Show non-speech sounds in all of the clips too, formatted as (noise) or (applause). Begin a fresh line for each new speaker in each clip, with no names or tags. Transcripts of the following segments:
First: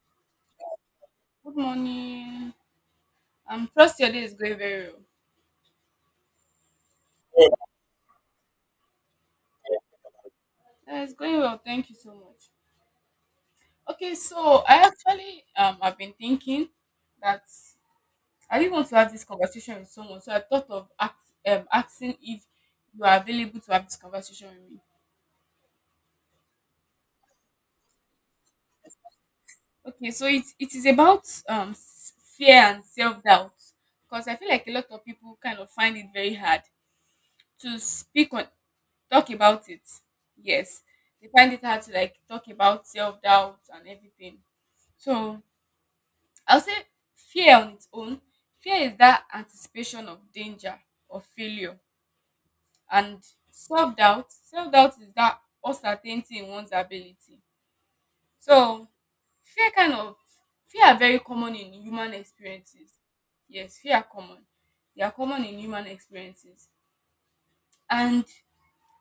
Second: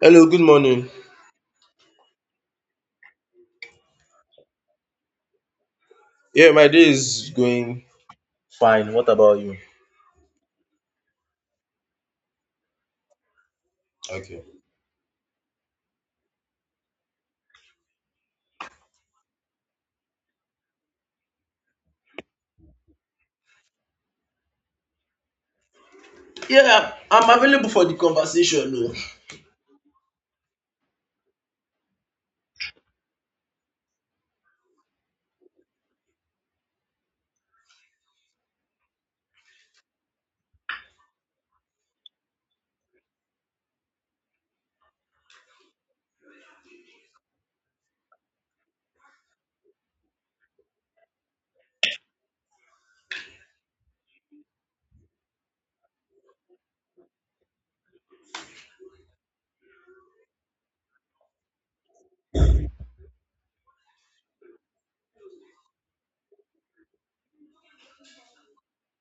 Hello, good morning.
Good morning. Am trust your day is going very well.
Yeah, my day is going fine. What about you?
Yeah, it's going well. Thank you so much. Okay,
Okay.
so I actually I've been thinking that I didn't want to have this conversation with someone, so I thought of act asking if you are available to have this conversation with me.
Yeah, I'm available for the conversation.
Okay, so it is about fear and self doubt because I feel like a lot of people kind of find it very hard to speak on talk about it. Yes, they find it hard to like talk about self doubt and everything. So I'll say fear on its own. Fear is that anticipation of danger or failure. And self doubt is that uncertainty in one's ability. So fear kind of fear are very common in human experiences. Yes, fear are common. They are common in human experiences. And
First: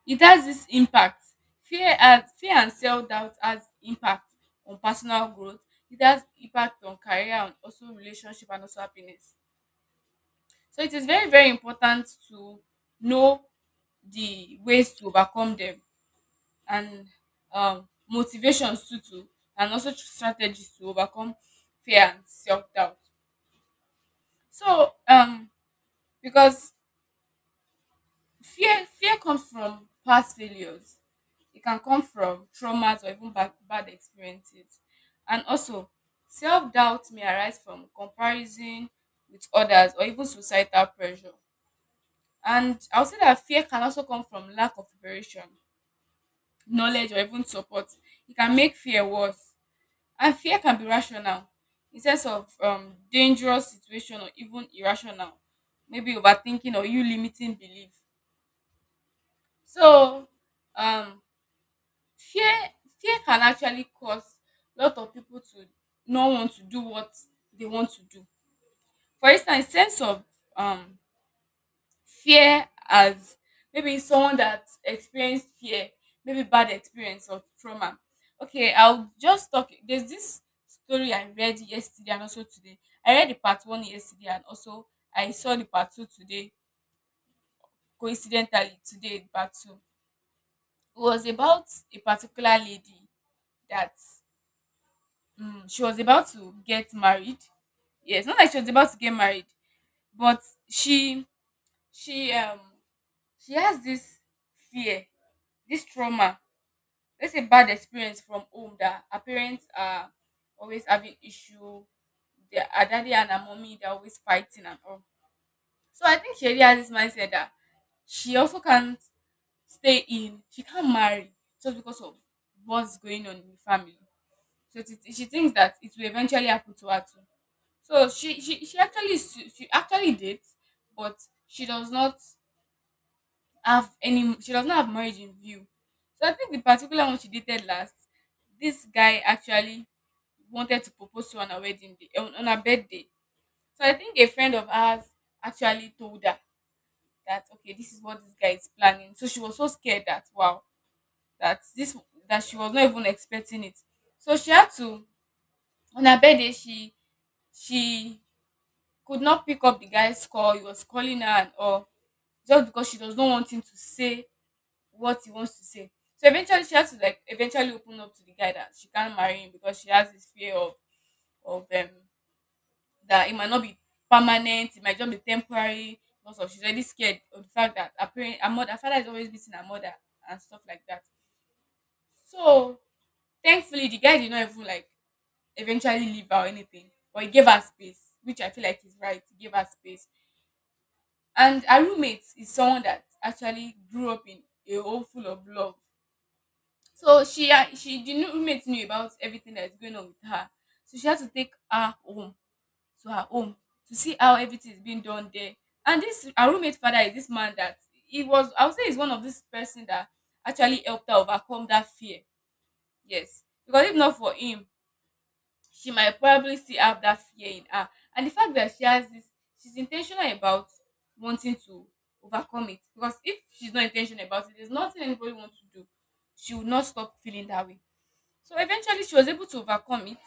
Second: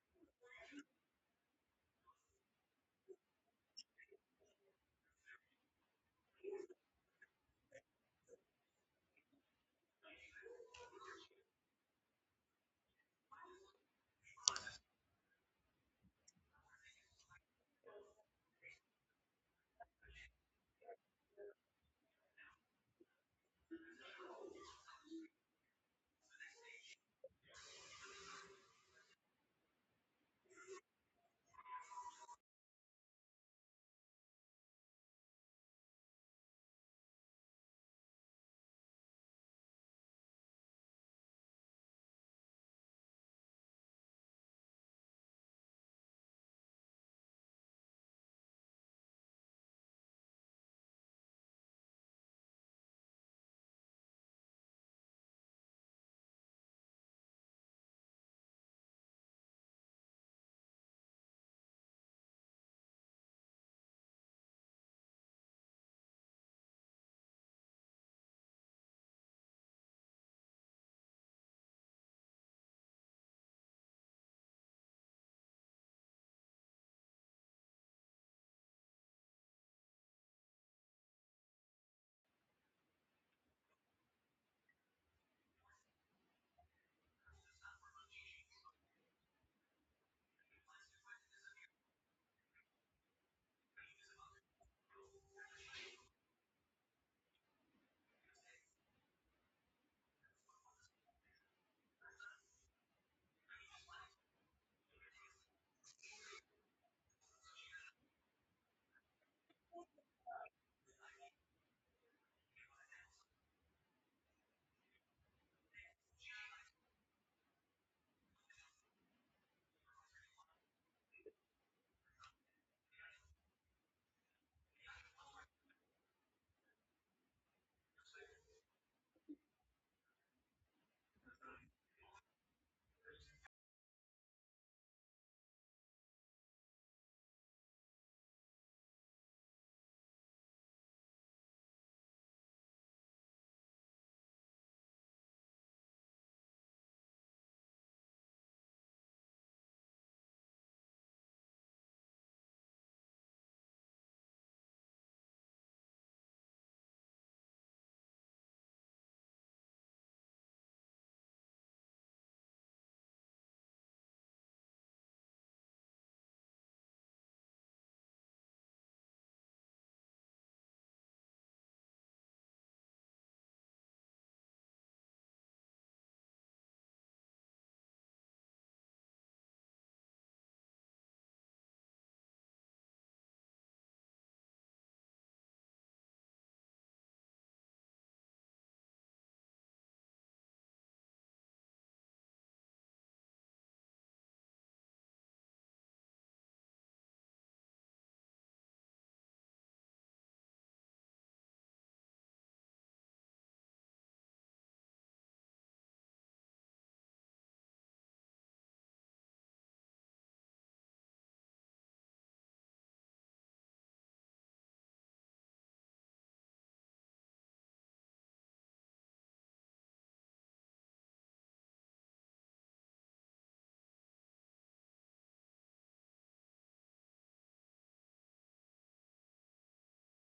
it has this impact. Fear and self doubt has impact on personal growth. It has impact on career and also relationship and also happiness. So it is very, very important to know the ways to overcome them, and motivations and also strategies to overcome fear and self doubt. So, because fear comes from past failures, it can come from traumas or even bad experiences, and also self doubt may arise from comparison with others or even societal pressure. And I'll say that fear can also come from lack of preparation, knowledge, or even support. It can make fear worse. And fear can be rational in sense of dangerous situation or even irrational, maybe overthinking or you limiting belief. So, um, fear fear can actually cause a lot of people to not want to do what they want to do. For instance, sense of um, fear as maybe someone that experienced fear, maybe bad experience or trauma. Okay, I'll just talk. There's this story I read yesterday and also today. I read the part one yesterday and also I saw the part two today. Coincidentally, today the part two, it was about a particular lady that she was about to get married. Yes, not like she was about to get married, but she she she has this fear, this trauma, let's say bad experience from home, that our parents are always having issue, their our daddy and her mommy, they're always fighting and all. So I think she already has this mindset that she also can't stay in she can't marry just because of what's going on in the family. So it she thinks that it will eventually happen to her too. So she actually dates, but she does not she does not have marriage in view. So I think the particular one she dated last, this guy actually wanted to propose to her on her birthday. So I think a friend of ours actually told her that okay, this is what this guy is planning. So she was so scared that wow, that this that she was not even expecting it. So she had to, on her birthday, she could not pick up the guy's call, he was calling her and all, just because she does not want him to say what he wants to say. So eventually, she has to like eventually open up to the guy that she can't marry him because she has this fear of that it might not be permanent, it might just be temporary. Because of she's already scared of the fact that her mother, her father is always beating her mother and stuff like that. So thankfully, the guy did not even like eventually leave her or anything, but he gave her space, which I feel like is right. He gave her space, and her roommate is someone that actually grew up in a home full of love. So she had she the new roommate knew about everything that's going on with her. So she had to take her home to see how everything is being done there. And this our roommate father is this man that, he was, I would say he's one of this person that actually helped her overcome that fear. Yes. Because if not for him, she might probably still have that fear in her. And the fact that she has this, she's intentional about wanting to overcome it. Because if she's not intentional about it, there's nothing anybody wants to do. She will not stop feeling that way. So eventually she was able to overcome it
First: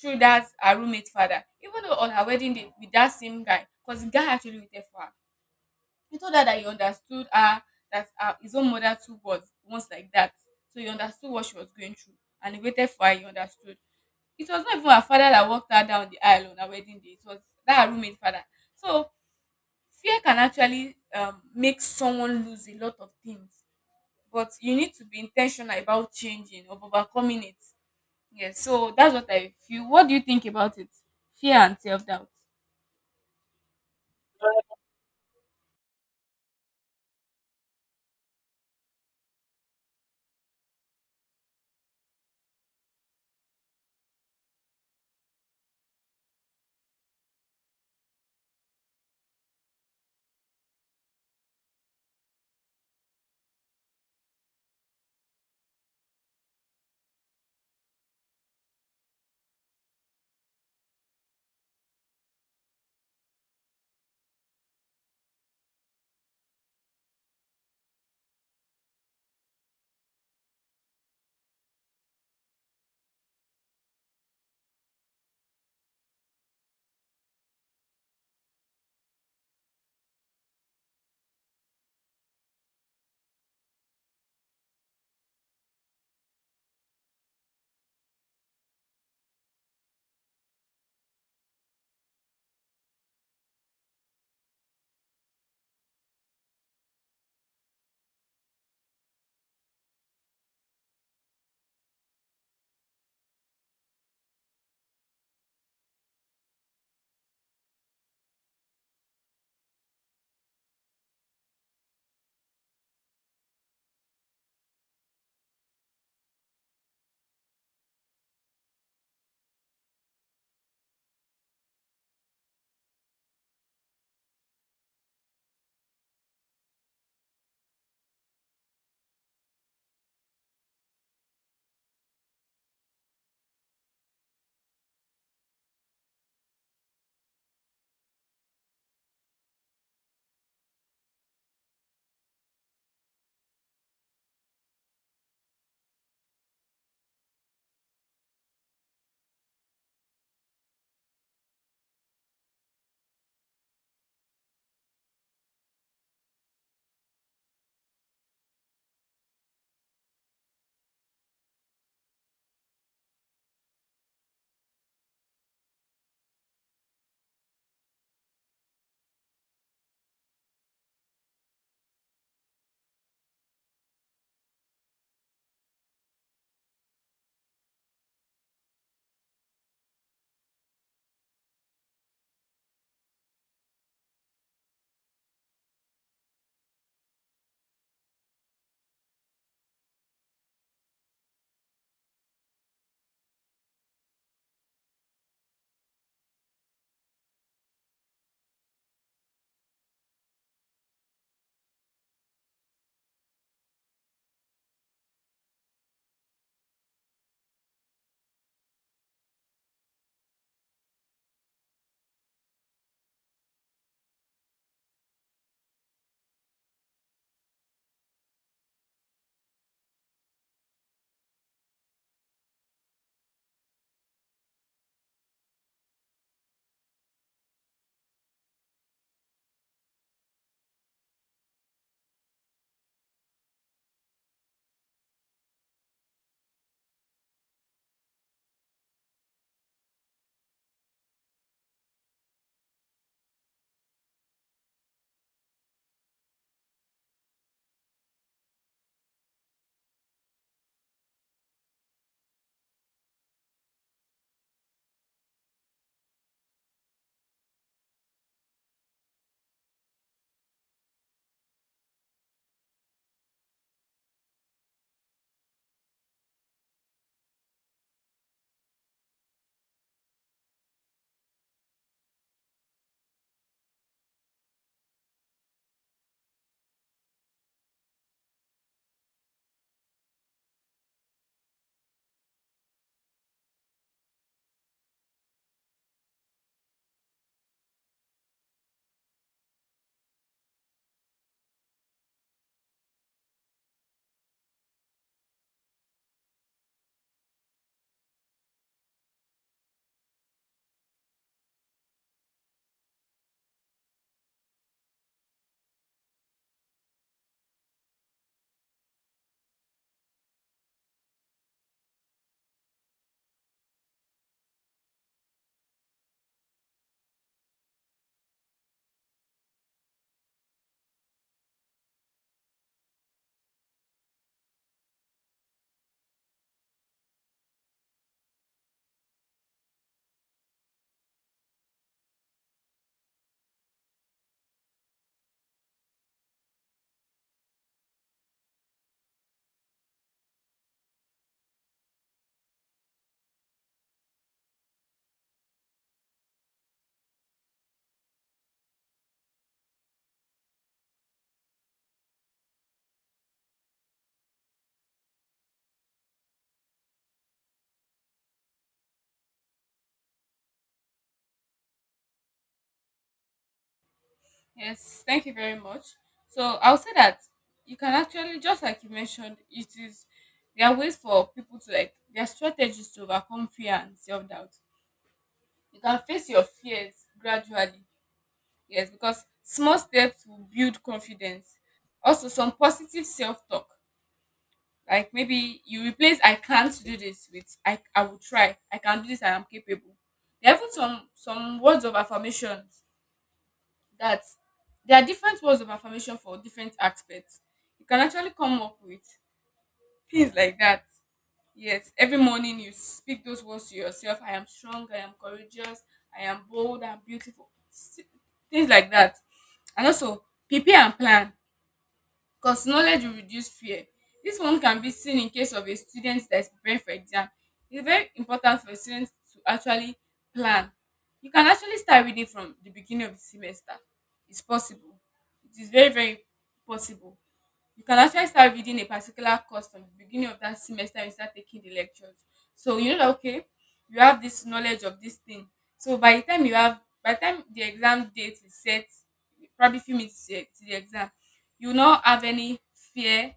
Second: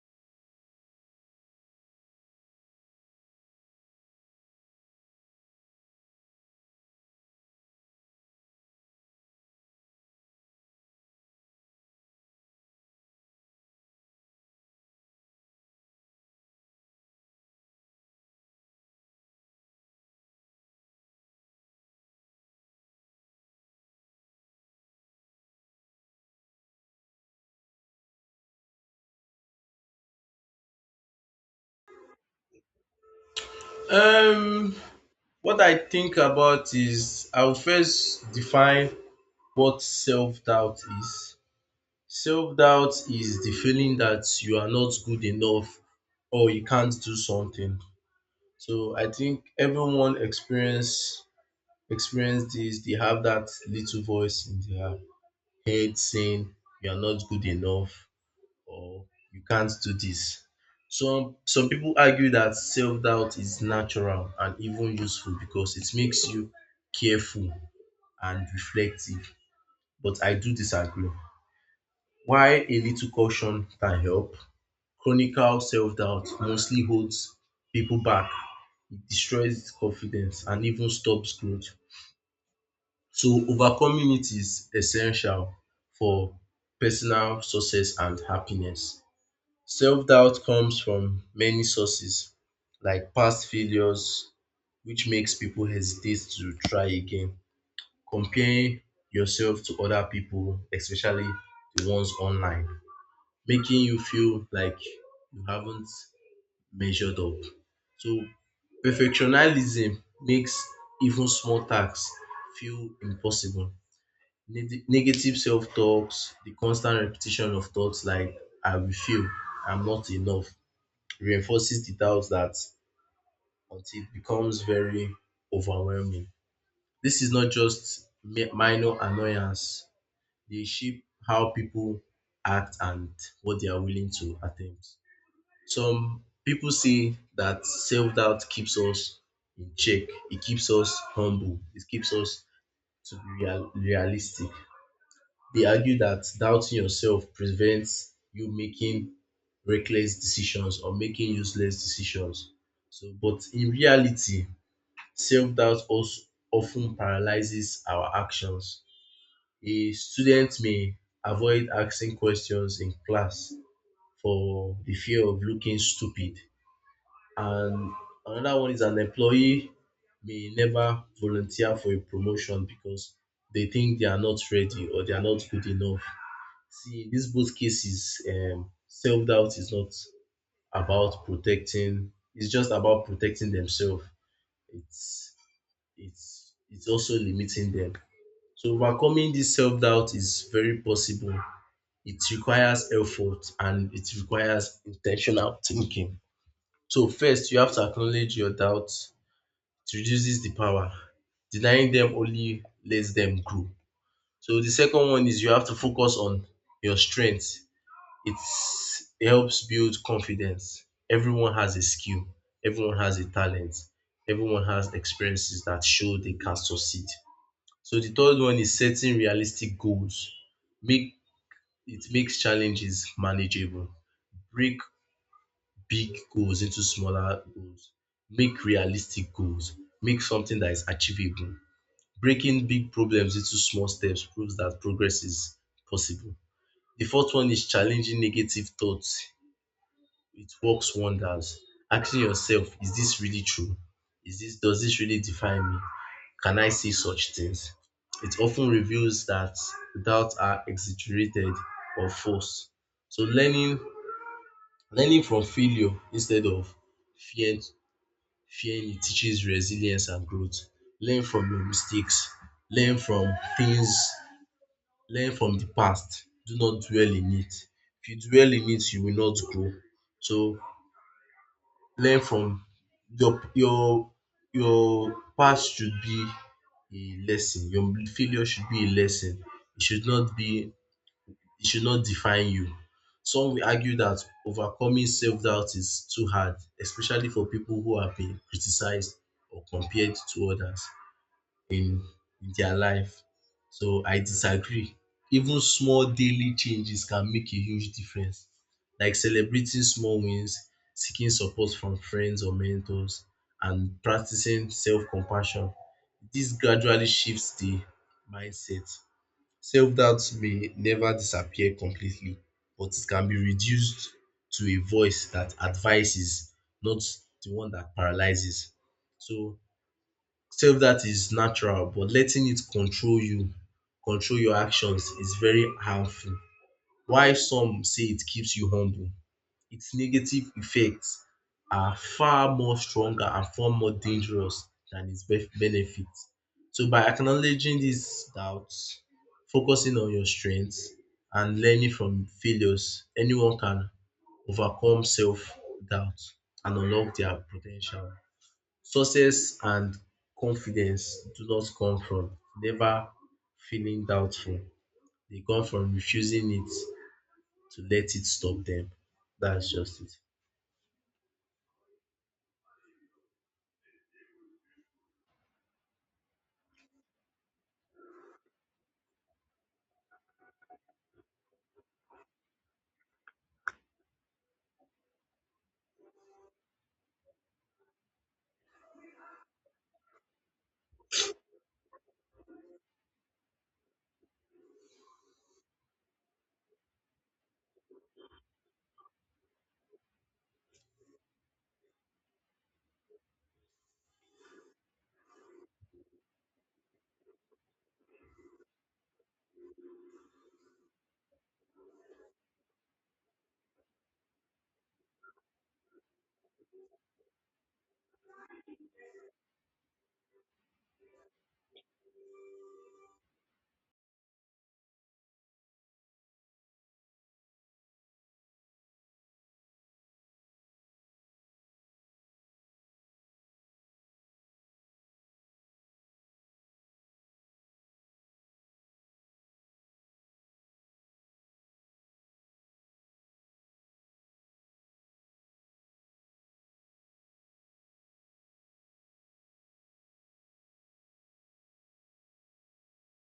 through that her roommate father. Even though on her wedding day with that same guy, because the guy actually waited for her. He told her that he understood her, that his own mother too was once like that. So he understood what she was going through. And he waited for her, he understood. It was not even her father that walked her down the aisle on her wedding day. It was that her roommate father. So fear can actually make someone lose a lot of things. But you need to be intentional about changing or overcoming it. Yes, so that's what I feel. What do you think about it? Fear and self doubt.
No. What I think about is I'll first define what self doubt is. Self doubt is the feeling that you are not good enough or you can't do something. So I think everyone experience this. They have that little voice in their head saying you are not good enough, or you can't do this. Some people argue that self-doubt is natural and even useful because it makes you careful and reflective. But I do disagree. While a little caution can help, chronic self-doubt mostly holds people back. It destroys confidence and even stops growth. So overcoming it is essential for personal success and happiness. Self doubt comes from many sources like past failures, which makes people hesitate to try again. Comparing yourself to other people, especially the ones online, making you feel like you haven't measured up. So, perfectionism makes even small tasks feel impossible. Negative self talks, the constant repetition of thoughts like, I will fail, I'm not enough, reinforces the doubt that until it becomes very overwhelming. This is not just minor annoyance, they shape how people act and what they are willing to attempt. Some people say that self doubt keeps us in check, it keeps us humble, it keeps us to be realistic. They argue that doubting yourself prevents you making reckless decisions or making useless decisions. So, but in reality, self doubt also often paralyzes our actions. A student may avoid asking questions in class for the fear of looking stupid. And another one is an employee may never volunteer for a promotion because they think they are not ready or they are not good enough. See, in these both cases, self doubt is not about protecting. It's just about protecting themselves. It's it's also limiting them. So overcoming this self doubt is very possible. It requires effort and it requires intentional thinking. So first, you have to acknowledge your doubts. It reduces the power. Denying them only lets them grow. So the second one is you have to focus on your strength. It helps build confidence. Everyone has a skill, everyone has a talent, everyone has experiences that show they can succeed. So the third one is setting realistic goals. Make It makes challenges manageable. Break big goals into smaller goals. Make realistic goals. Make something that is achievable. Breaking big problems into small steps proves that progress is possible. The fourth one is challenging negative thoughts, it works wonders. Asking yourself, is this really true? Is this Does this really define me? Can I say such things? It often reveals that doubts are exaggerated or false. So learning from failure instead of fear fearing it teaches resilience and growth. Learn from your mistakes. Learn from things learn from the past. Do not dwell in it. If you dwell in it, you will not grow. So learn from your your your past should be a lesson. Your failure should be a lesson. It should not be, it should not define you. Some will argue that overcoming self-doubt is too hard, especially for people who have been criticized or compared to others in their life. So I disagree. Even small daily changes can make a huge difference, like celebrating small wins, seeking support from friends or mentors, and practicing self compassion. This gradually shifts the mindset. Self doubt may never disappear completely, but it can be reduced to a voice that advises, not the one that paralyzes. So self doubt is natural, but letting it control you, control your actions, is very harmful. While some say it keeps you humble, its negative effects are far more stronger and far more dangerous than its benefits. So by acknowledging these doubts, focusing on your strengths, and learning from failures, anyone can overcome self doubt and unlock their potential. Success and confidence do not come from never feeling doubtful. They come from refusing it to let it stop them. That's just it.
Yes, thank you very much. So I'll say that you can actually, just like you mentioned, it is there are ways for people to like their strategies to overcome fear and self doubt. You can face your fears gradually. Yes, because small steps will build confidence. Also, some positive self talk. Like maybe you replace I can't do this with I will try. I can do this, I am capable. There are even some words of affirmation that, there are different words of affirmation for different aspects. You can actually come up with things like that. Yes, every morning you speak those words to yourself. I am strong, I am courageous, I am bold, I am beautiful. Things like that. And also prepare and plan. Because knowledge will reduce fear. This one can be seen in case of a student that is preparing for exam. It's very important for students to actually plan. You can actually start reading from the beginning of the semester. It's possible. It is very, very possible. You can actually start reading a particular course from the beginning of that semester and start taking the lectures. So you know that okay, you have this knowledge of this thing. So by the time the exam date is set, probably few minutes to the exam, you will not have any fear,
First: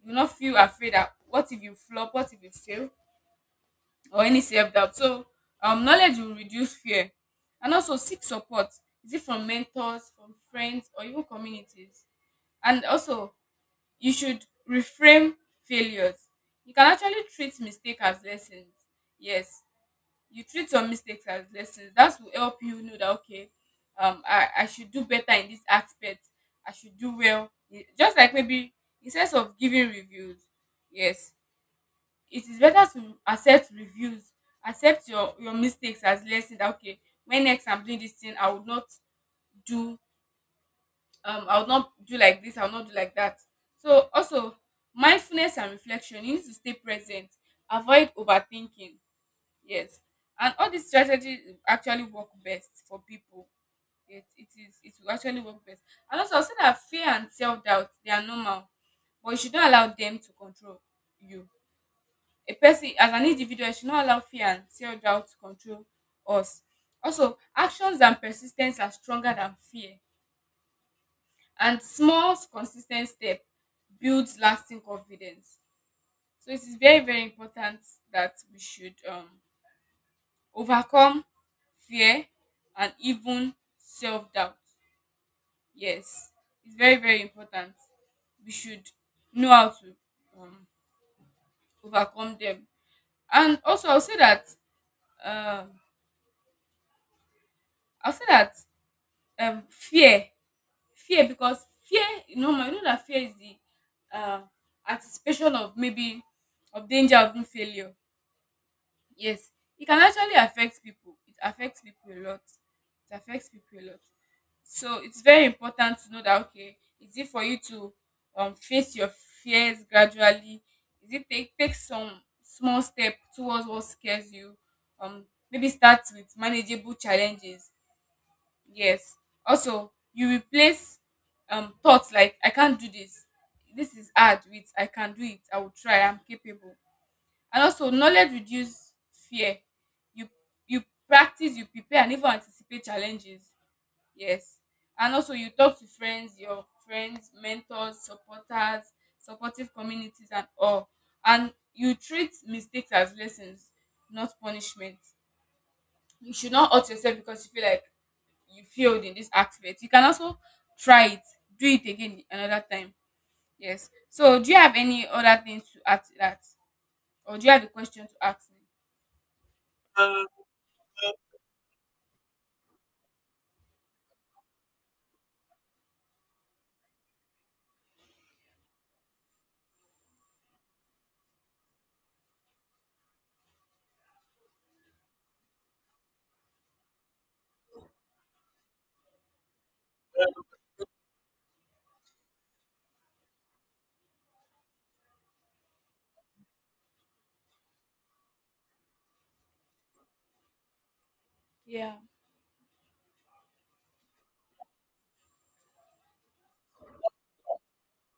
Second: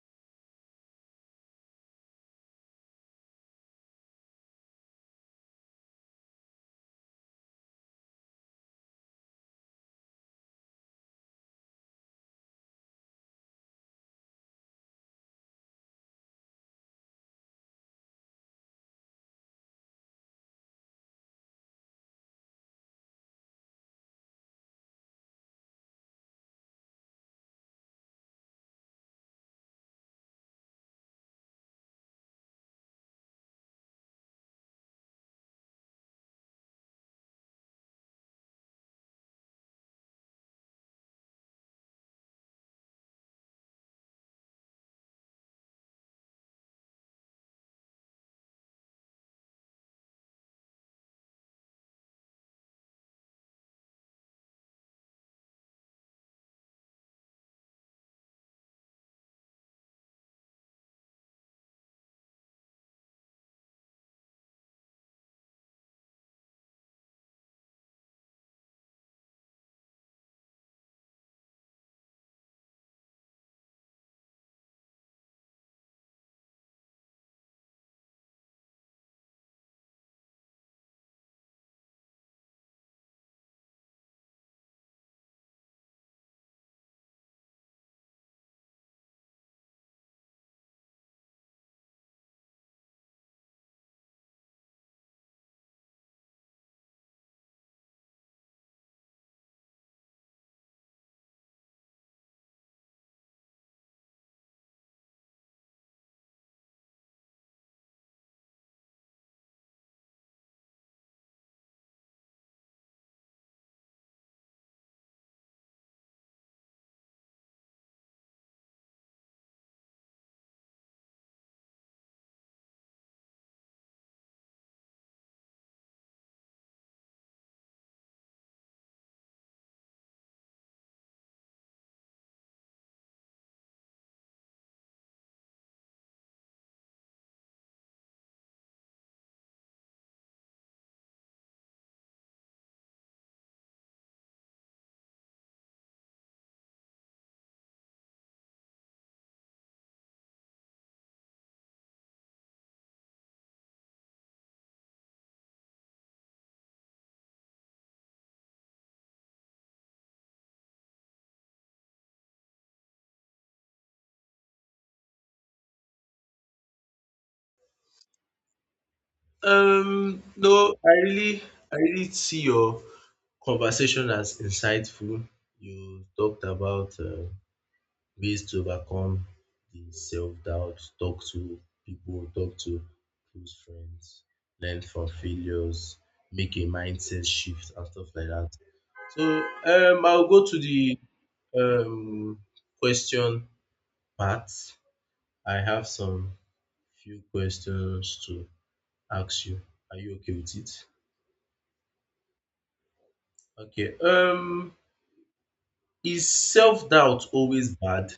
you will not feel afraid that what if you flop, what if you fail, or any self doubt. So knowledge will reduce fear, and also seek support. Is it from mentors, from friends, or even communities? And also you should reframe failures. You can actually treat mistake as lessons. Yes, you treat some mistakes as lessons. That will help you know that okay, I should do better in this aspect. I should do well. Just like maybe instead of giving reviews, yes, it is better to accept reviews, accept your mistakes as lessons. That okay, when next I'm doing this thing, I will not do I would not do like this, I would not do like that. So also mindfulness and reflection, you need to stay present, avoid overthinking. Yes, and all these strategies actually work best for people. It will actually work best. And also I'll say that fear and self-doubt, they are normal, but you should not allow them to control you, a person as an individual. You should not allow fear and self-doubt to control us. Also, actions and persistence are stronger than fear, and small consistent step builds lasting confidence. So it is very, very important that we should overcome fear and even self-doubt. Yes, it's very, very important. We should know how to, um, overcome them. And also um, I'll say that, um, fear fear, you know, you know that fear is the uh, anticipation of maybe of danger, of being failure. Yes, it can actually affect people, it affects people a lot, it affects people a lot. So it's very important to know that okay, is it for you to face your fears gradually? Is it take some small step towards what scares you, um maybe start with manageable challenges. Yes. Also, you replace thoughts like I can't do this, this is hard, with I can do it. I will try. I'm capable. And also knowledge reduce fear. You you practice, you prepare and even anticipate challenges. Yes. And also you talk to your friends, mentors, supporters, supportive communities and all. And you treat mistakes as lessons, not punishment. You should not hurt yourself because you feel like you failed in this aspect. You can also try it, do it again another time. Yes, so do you have any other things to add to that, or do you have a question to ask me?
No, I really see your conversation as insightful. You talked about ways to overcome the self doubt, talk to people, talk to close friends, learn from failures, make a mindset shift and stuff like that. So, I'll go to the um, question part. I have some few questions to ask you. Are you okay with it?
Yeah.
Okay. Is self-doubt always bad?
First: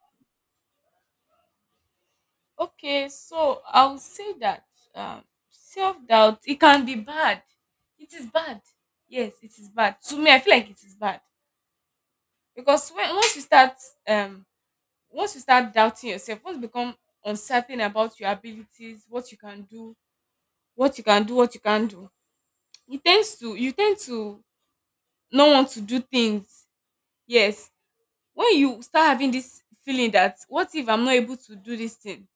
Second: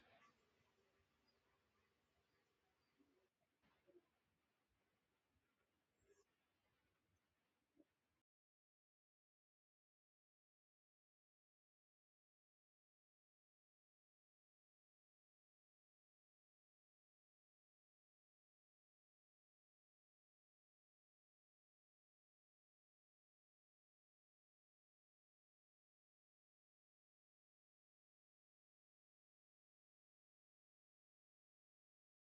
Okay. So I will say that um, self doubt it can be bad. It is bad. Yes, it is bad. To me, I feel like it is bad because when um once you start doubting yourself, once you become uncertain about your abilities, what you can do, what you can do, it tend to not want to do things. Yes. When you start having this feeling that what if I'm not able to do this thing?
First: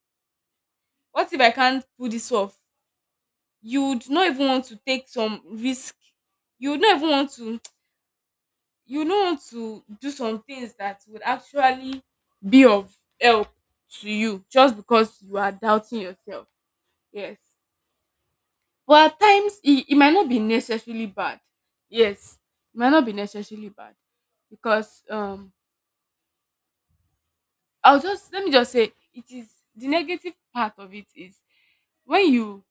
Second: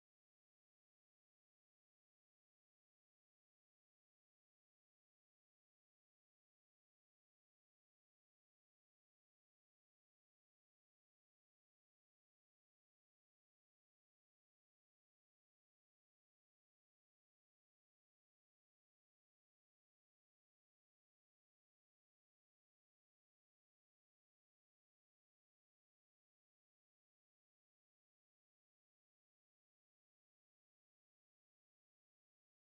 What if I can't pull this off? You would not even want to take some risk. You would not even want to (tsk) you would not want to do some things that would actually be of help to you just because you are doubting yourself. Yes. But at times it might not be necessarily bad. Yes. It might not be necessarily bad. Because I'll just let me just say it is the negative part of it is when you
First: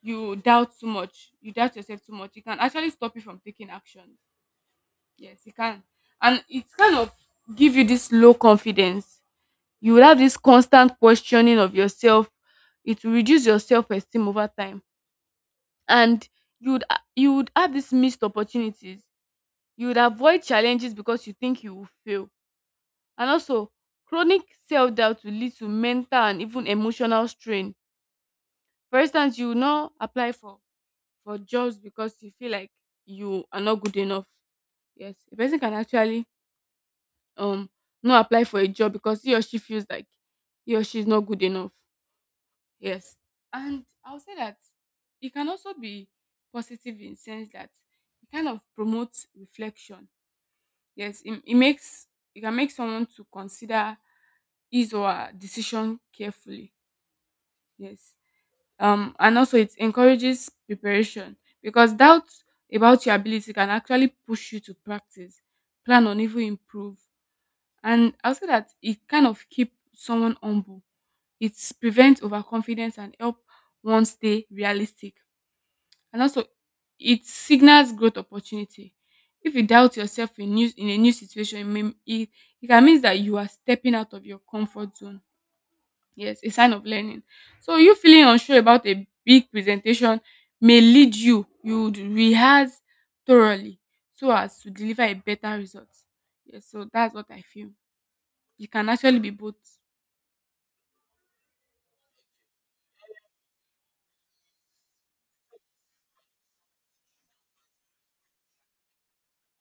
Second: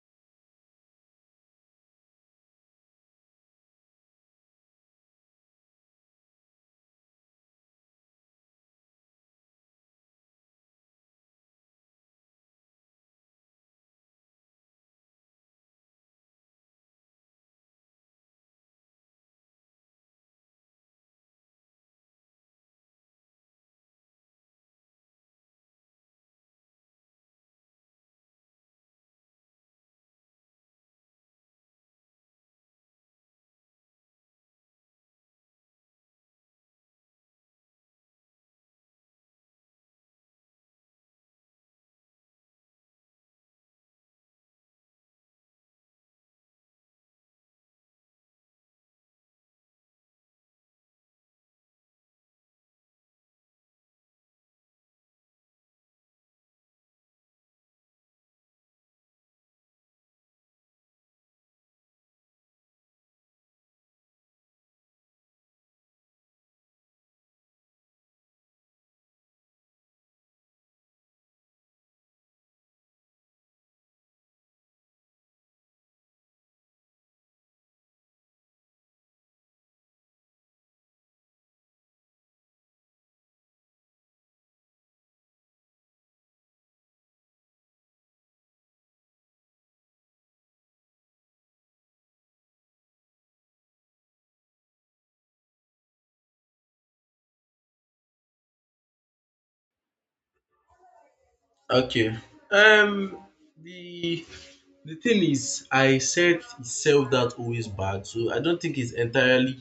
you doubt too much, you doubt yourself too much, it can actually stop you from taking action. Yes, it can. And it kind of give you this low confidence. You will have this constant questioning of yourself. It will reduce your self-esteem over time. And you would have these missed opportunities. You would avoid challenges because you think you will fail. And also chronic self-doubt will lead to mental and even emotional strain. For instance, you will not apply for jobs because you feel like you are not good enough. Yes, a person can actually um not apply for a job because he or she feels like he or she is not good enough. Yes, and I'll say that it can also be positive in sense that it kind of promotes reflection. Yes, it makes it can make someone to consider his or her decision carefully. Yes, and also it encourages preparation because doubt about your ability can actually push you to practice, plan on even improve. And I'll say that it kind of keep someone humble. It prevents overconfidence and help one stay realistic. And also, it signals growth opportunity. If you doubt yourself in a new situation, it it can mean that you are stepping out of your comfort zone. Yes, a sign of learning. So you feeling unsure about a big presentation may lead you would rehearse thoroughly so as to deliver a better result. Yes, so that's what I feel. You can actually be both.
Okay. Um, the thing is, I said is self-doubt always bad, so I don't think it's entirely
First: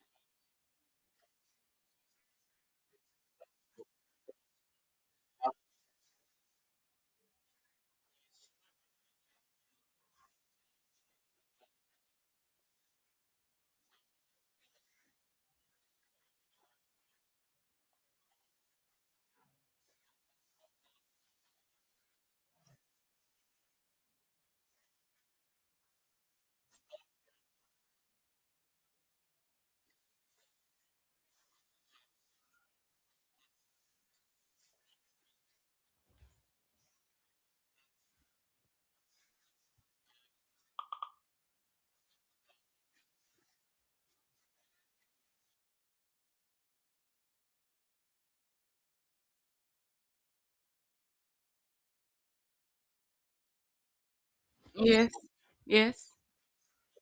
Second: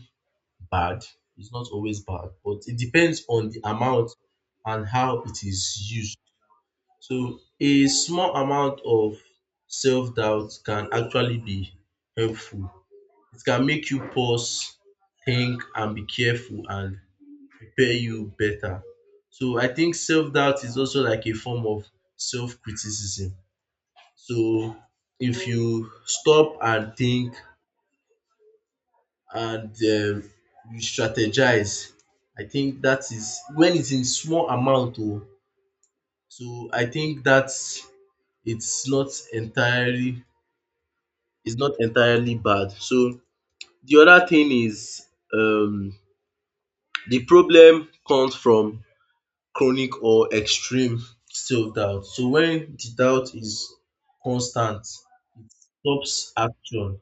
bad. It's not always bad, but it depends on the amount and how it is used. So a small amount of self-doubt can actually be helpful. It can make you pause, think, and be careful and prepare you better. So I think self-doubt is also like a form of self-criticism. So if you stop and think and you strategize, I think that is when it's in small amount oh. So I think that it's not entirely, is not entirely bad. So the other thing is, um the problem comes from chronic or extreme self doubt. So when the doubt is constant,
Yes. Yes.
stops action,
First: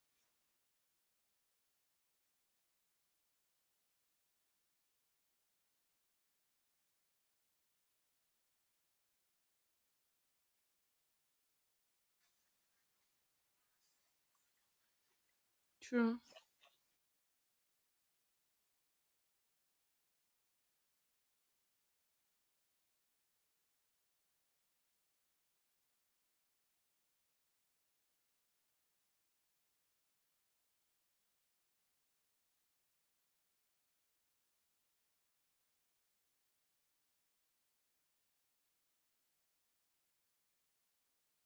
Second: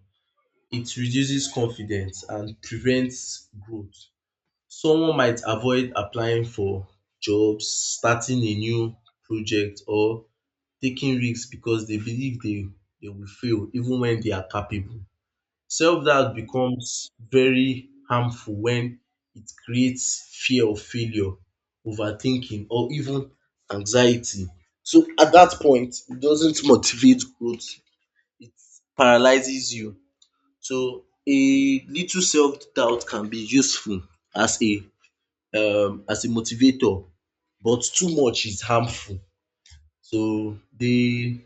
it reduces confidence and prevents growth. Someone might avoid applying for jobs, starting a new project or taking risks because they believe they will fail even when they are capable. Self
True.
doubt becomes very harmful when it creates fear of failure, overthinking, or even anxiety. So at that point, it doesn't motivate growth, it paralyzes you. So a little self doubt can be useful as a as a motivator, but too much is harmful. So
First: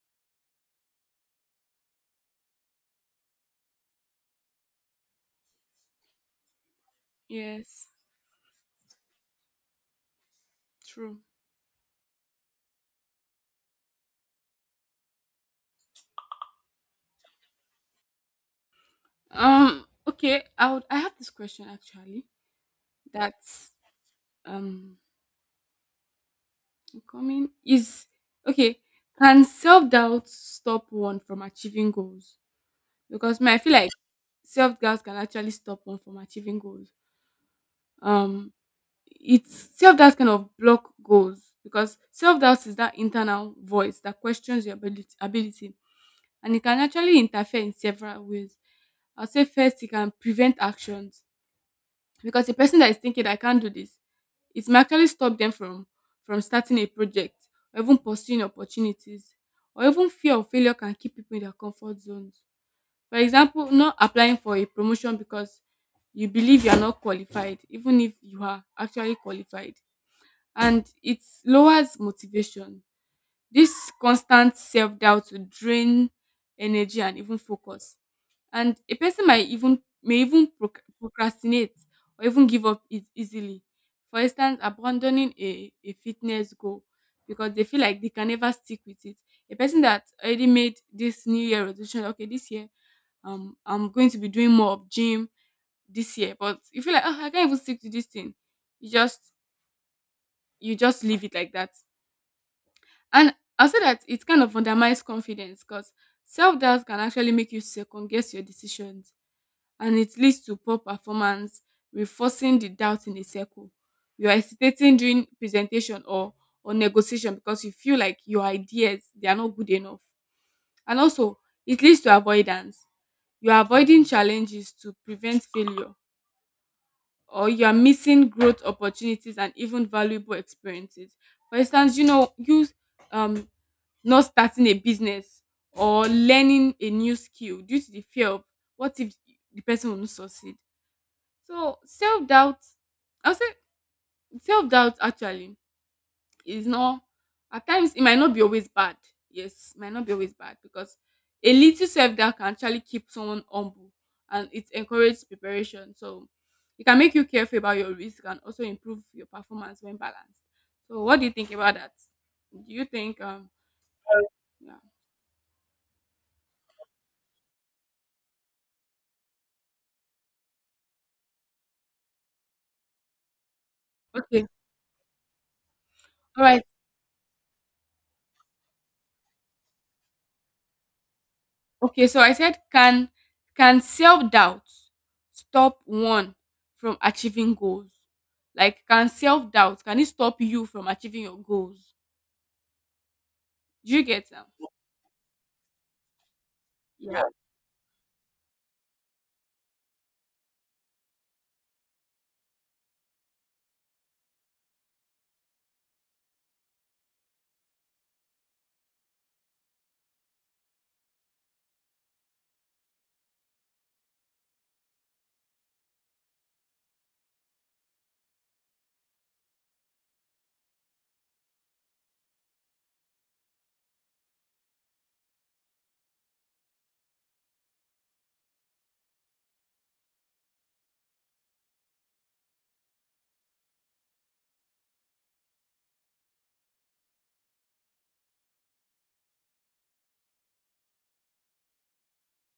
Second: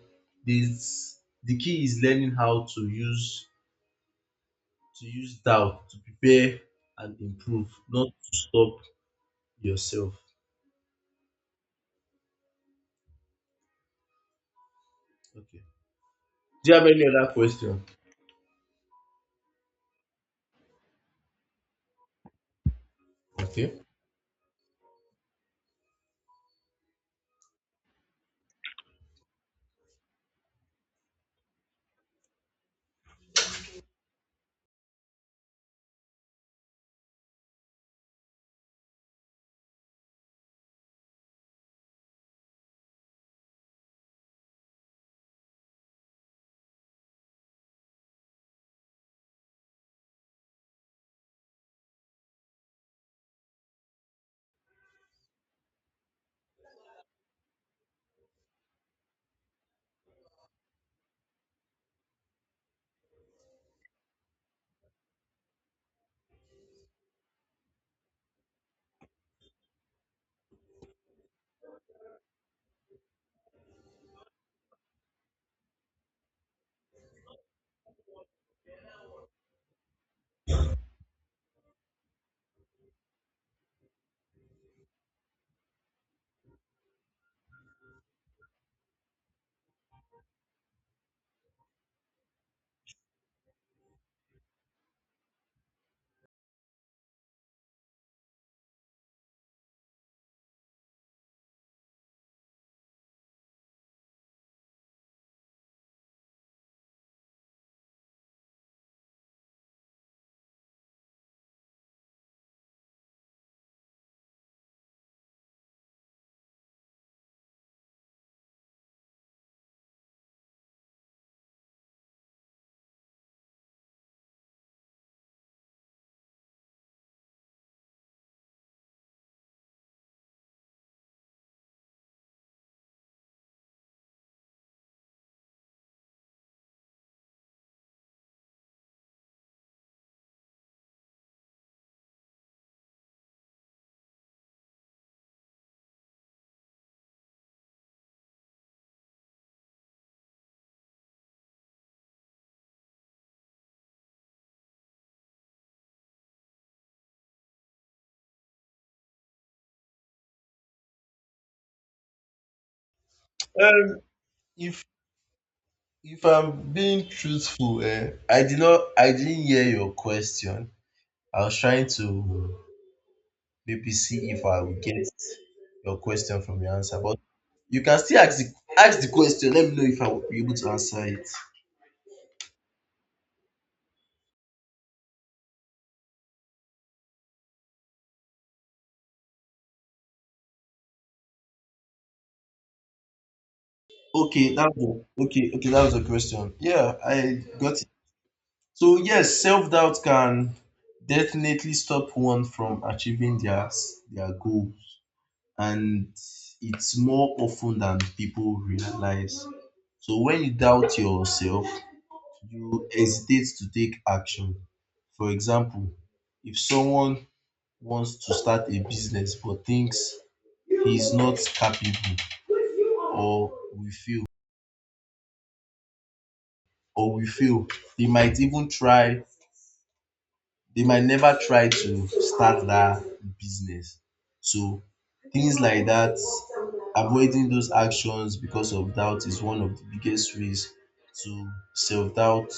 this the key is learning how to use doubt to prepare and improve,
Yes.
not to stop yourself.
True.
Okay. Do you have any other question?
Okay, I would, I have this question actually. That's
Okay.
um coming is okay. Can self doubt stop one from achieving goals? Because me, I feel like self doubt can actually stop one from achieving goals. Um, it's self doubt kind of block goals because self doubt is that internal voice that questions your ability, and it can actually interfere in several ways. I'll say first, it can prevent actions because the person that is thinking I can't do this, it may actually stop them from starting a project or even pursuing opportunities, or even fear of failure can keep people in their comfort zones. For example, not applying for a promotion because you believe you are not qualified, even if you are actually qualified. And it lowers motivation. This constant self doubt will drain energy and even focus, and a person might even may even proc- procrastinate or even give up easily. For instance, abandoning a fitness goal because they feel like they can never stick with it. A person that already made this new year resolution, okay, this year, I'm going to be doing more of gym this year, but you feel like, oh, I can't even stick to this thing. You just you just leave it like that. And I say that it kind of undermines confidence because self-doubt can actually make you second guess your decisions, and it leads to poor performance, reinforcing the doubt in a circle. You are hesitating during presentation or negotiation because you feel like your ideas they are not good enough. And also, it leads to avoidance. You are avoiding challenges to prevent failure, or you are missing growth opportunities and even valuable experiences. For instance, you um not starting a business or learning a new skill due to the fear of what if the person will not succeed. So self doubt, I'll say self doubt actually is not at times it might not be always bad. Yes, it might not be always bad because a little self doubt can actually keep someone humble and it encourages preparation. So it can make you careful about your risk and also improve your performance when balanced. So what do you think about that? Do you think
Um,
yeah
if I'm being truthful, I did not, I didn't hear your question. I was trying to maybe see if
okay
I would get your question
all
from
right
your answer, but you can still ask ask the question. Let me know if I will be able to answer it.
okay, so I said can self-doubt stop one from achieving goals? Like can self-doubt can it stop you from achieving your goals? Do you get that?
Okay, that was okay. Okay, that was the question. Yeah, I got it. So yes, self doubt can definitely stop one from achieving their goals, and it's more often than people realize. So when you doubt yourself, you hesitate to take action. For example, if someone wants to start a business but thinks he's not capable or we feel, or we feel, they might even try they might never try to start that business. So things like that, avoiding those actions because of doubt is one of the biggest ways to self doubt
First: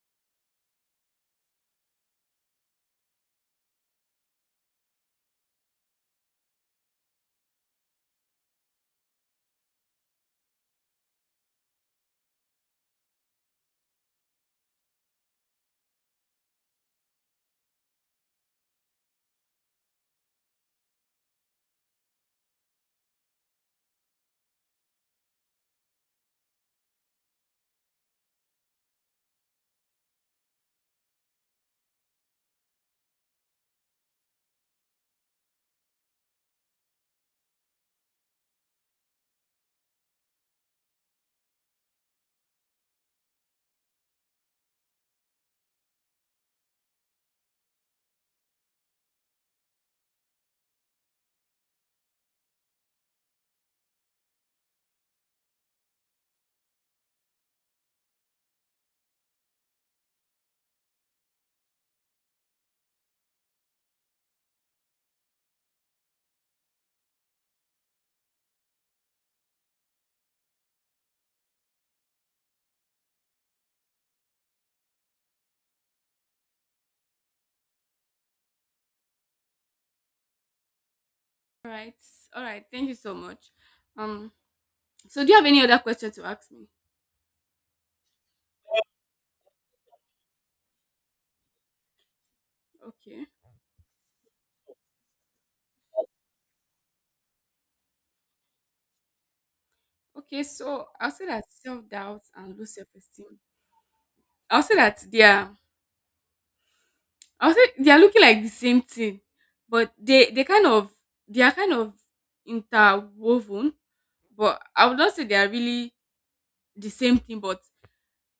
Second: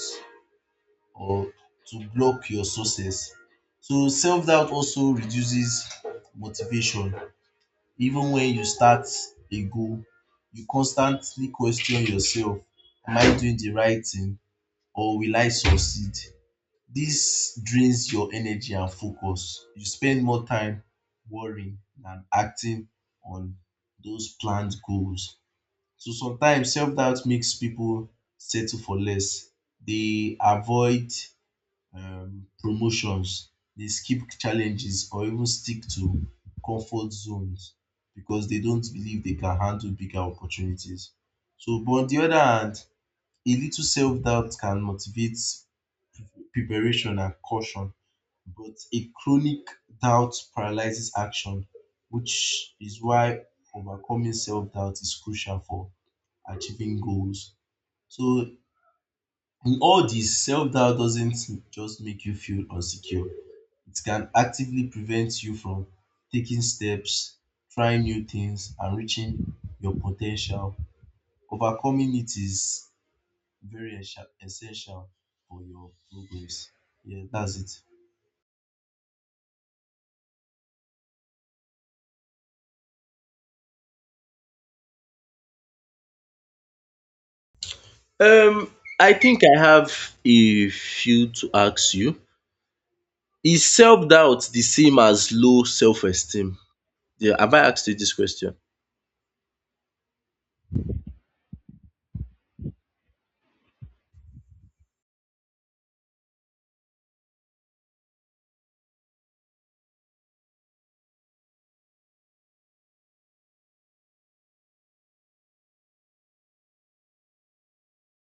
or to block your success. So self doubt also reduces motivation. Even when you start a goal, you constantly question yourself, am I doing the right thing or will I succeed? This drains your energy and focus. You spend more time worrying than acting on those planned goals. So sometimes self doubt makes people settle for less. They avoid promotions, they skip challenges, or even stick to comfort zones because they don't believe they can handle bigger opportunities. So, but on the other hand, a little self doubt can motivate preparation and caution, but a chronic doubt paralyzes action, which is why overcoming self doubt is crucial for achieving goals. So, in all this, self doubt doesn't just make you feel insecure, it can actively prevent you from taking steps, trying new things, and reaching your potential. Overcoming it is very essential for your progress. Yeah, that's it.
All right. All right. Thank you so much. Um so do you have any other question to ask me?
Um, I think I have a few to ask you.
Okay.
Is self-doubt the same as low self-esteem? Yeah, have I asked you this question?
Okay, so I'll say that self-doubt and low self-esteem. I'll say that they are I'll say they are looking like the same thing, but they kind of they are kind of interwoven. But I would not say they are really the same thing, but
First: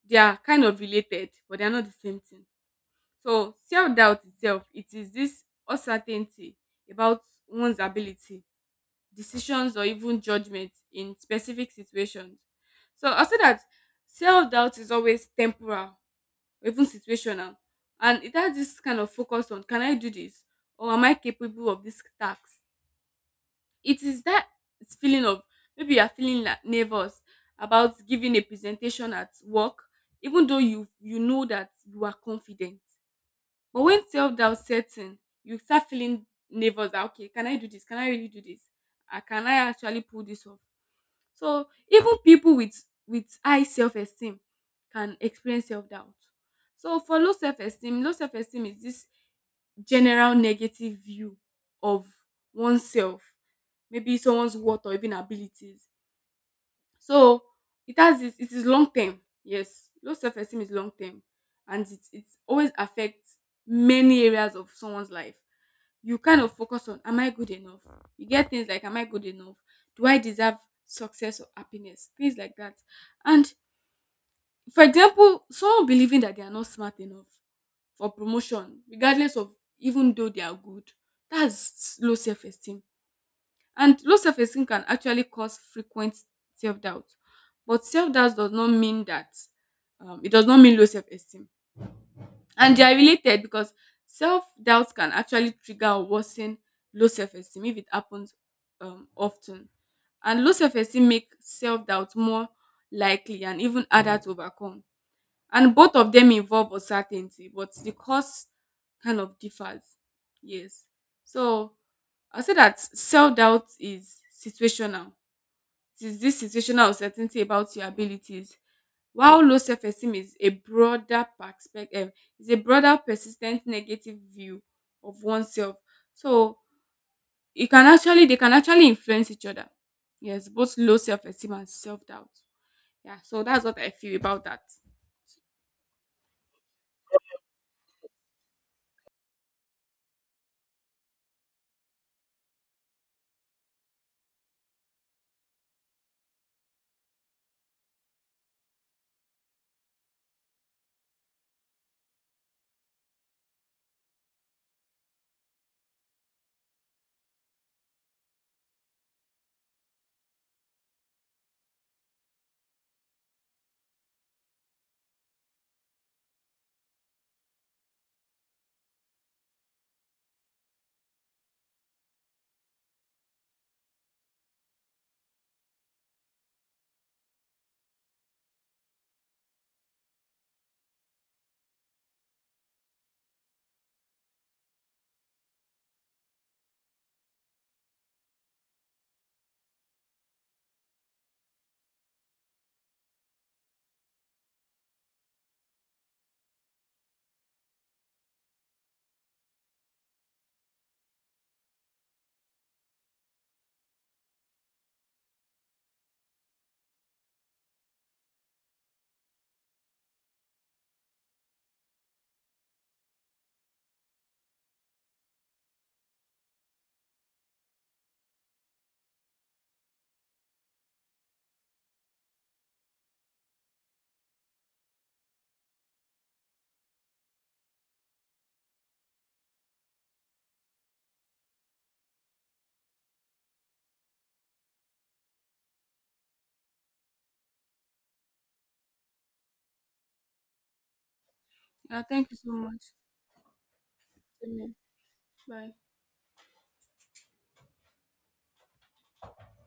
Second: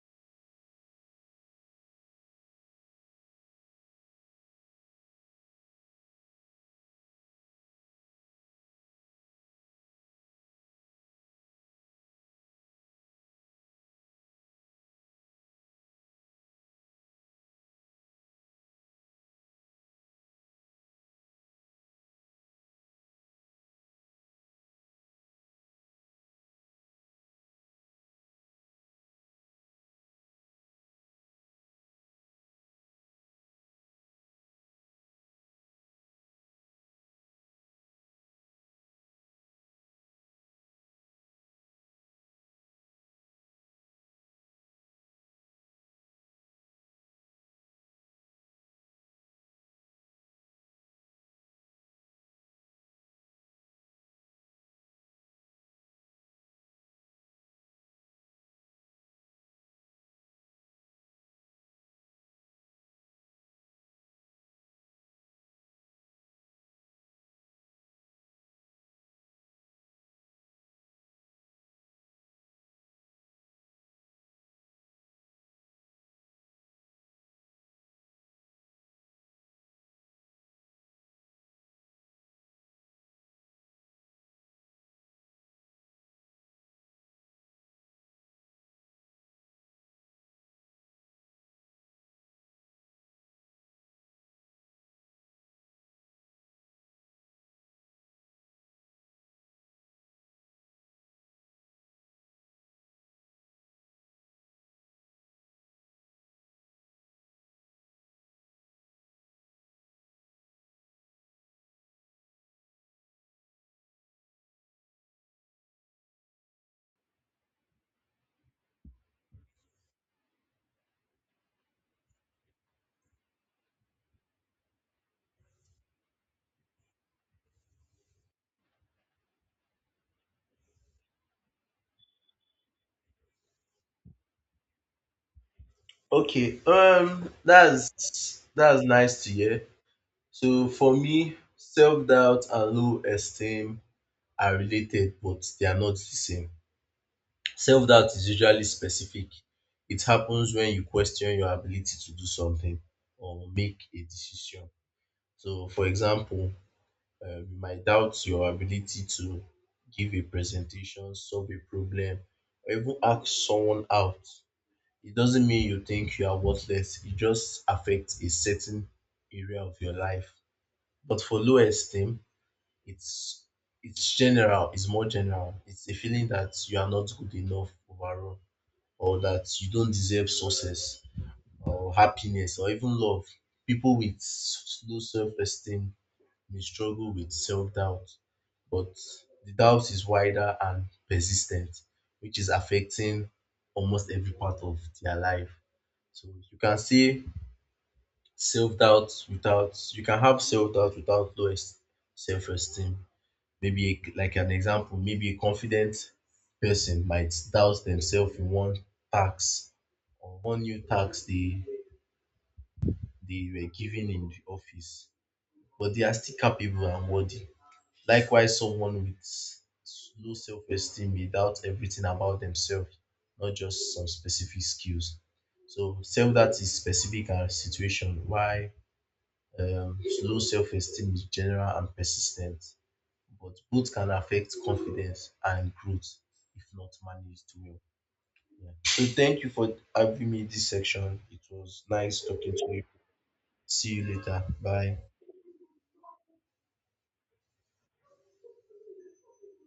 they are kind of related, but they are not the same thing. So self doubt itself, it is this uncertainty about one's ability, decisions, or even judgment in specific situations. So I say that self doubt is always temporal, even situational, and it has this kind of focus on can I do this or am I capable of this task? It is that feeling of maybe you are feeling like nervous about giving a presentation at work, even though you know that you are confident. But when self doubt sets in, you start feeling nervous. That, okay, can I do this? Can I really do this? Can I actually pull this off? So even people with high self esteem can experience self doubt. So for low self esteem is this general negative view of oneself, maybe someone's worth or even abilities. So it has this, it is long term. Yes, low self esteem is long term, and it always affects many areas of someone's life. You kind of focus on am I good enough? You get things like am I good enough? Do I deserve success or happiness? Things like that. And for example, someone believing that they are not smart enough for promotion, regardless of even though they are good, that's low self esteem, and low self esteem can actually cause frequent self doubt. But self doubt does not mean that, it does not mean low self esteem. And they are related because self doubt can actually trigger or worsen low self esteem if it happens often. And low self esteem make self doubt more likely and even harder to overcome, and both of them involve uncertainty but the cause kind of differs. Yes, so I say that self-doubt is situational. It is this situational uncertainty about your abilities, while low self-esteem is a broader perspective, is a broader persistent negative view of oneself. So it can actually they can actually influence each other. Yes, both low self-esteem and self-doubt. Yeah, so that's what I feel about that.
Okay, that's nice to hear. So for me, self-doubt and low esteem are related, but they are not the same. Self-doubt is usually specific. It happens when you question your ability to do something or make a decision. So for example, you might doubt your ability to give a presentation, solve a problem, or even ask someone out. It doesn't mean you think you are worthless, it just affects a certain area of your life. But for low esteem, it's it's general, it's more general. It's a feeling that you are not good enough overall, or that you don't deserve success, or happiness, or even love. People with low self esteem may struggle with self doubt, but the doubt is wider and persistent, which is affecting almost every part of their life. So you can say self doubt without you can have self doubt without low self esteem. Maybe a, like an example, maybe a confident person might doubt themselves in one task or one new task they were given in the office, but they are still capable and worthy. Likewise, someone with low self esteem may doubt everything about themselves, not just some specific skills. So, self that is specific and situation, why um, low self esteem is general and persistent, but both can affect confidence and growth if not managed well. Yeah. So, thank you for having me this section. It was
Yeah,
nice
thank you so
talking to
much.
you. See you later.
Amen.
Bye.
Bye.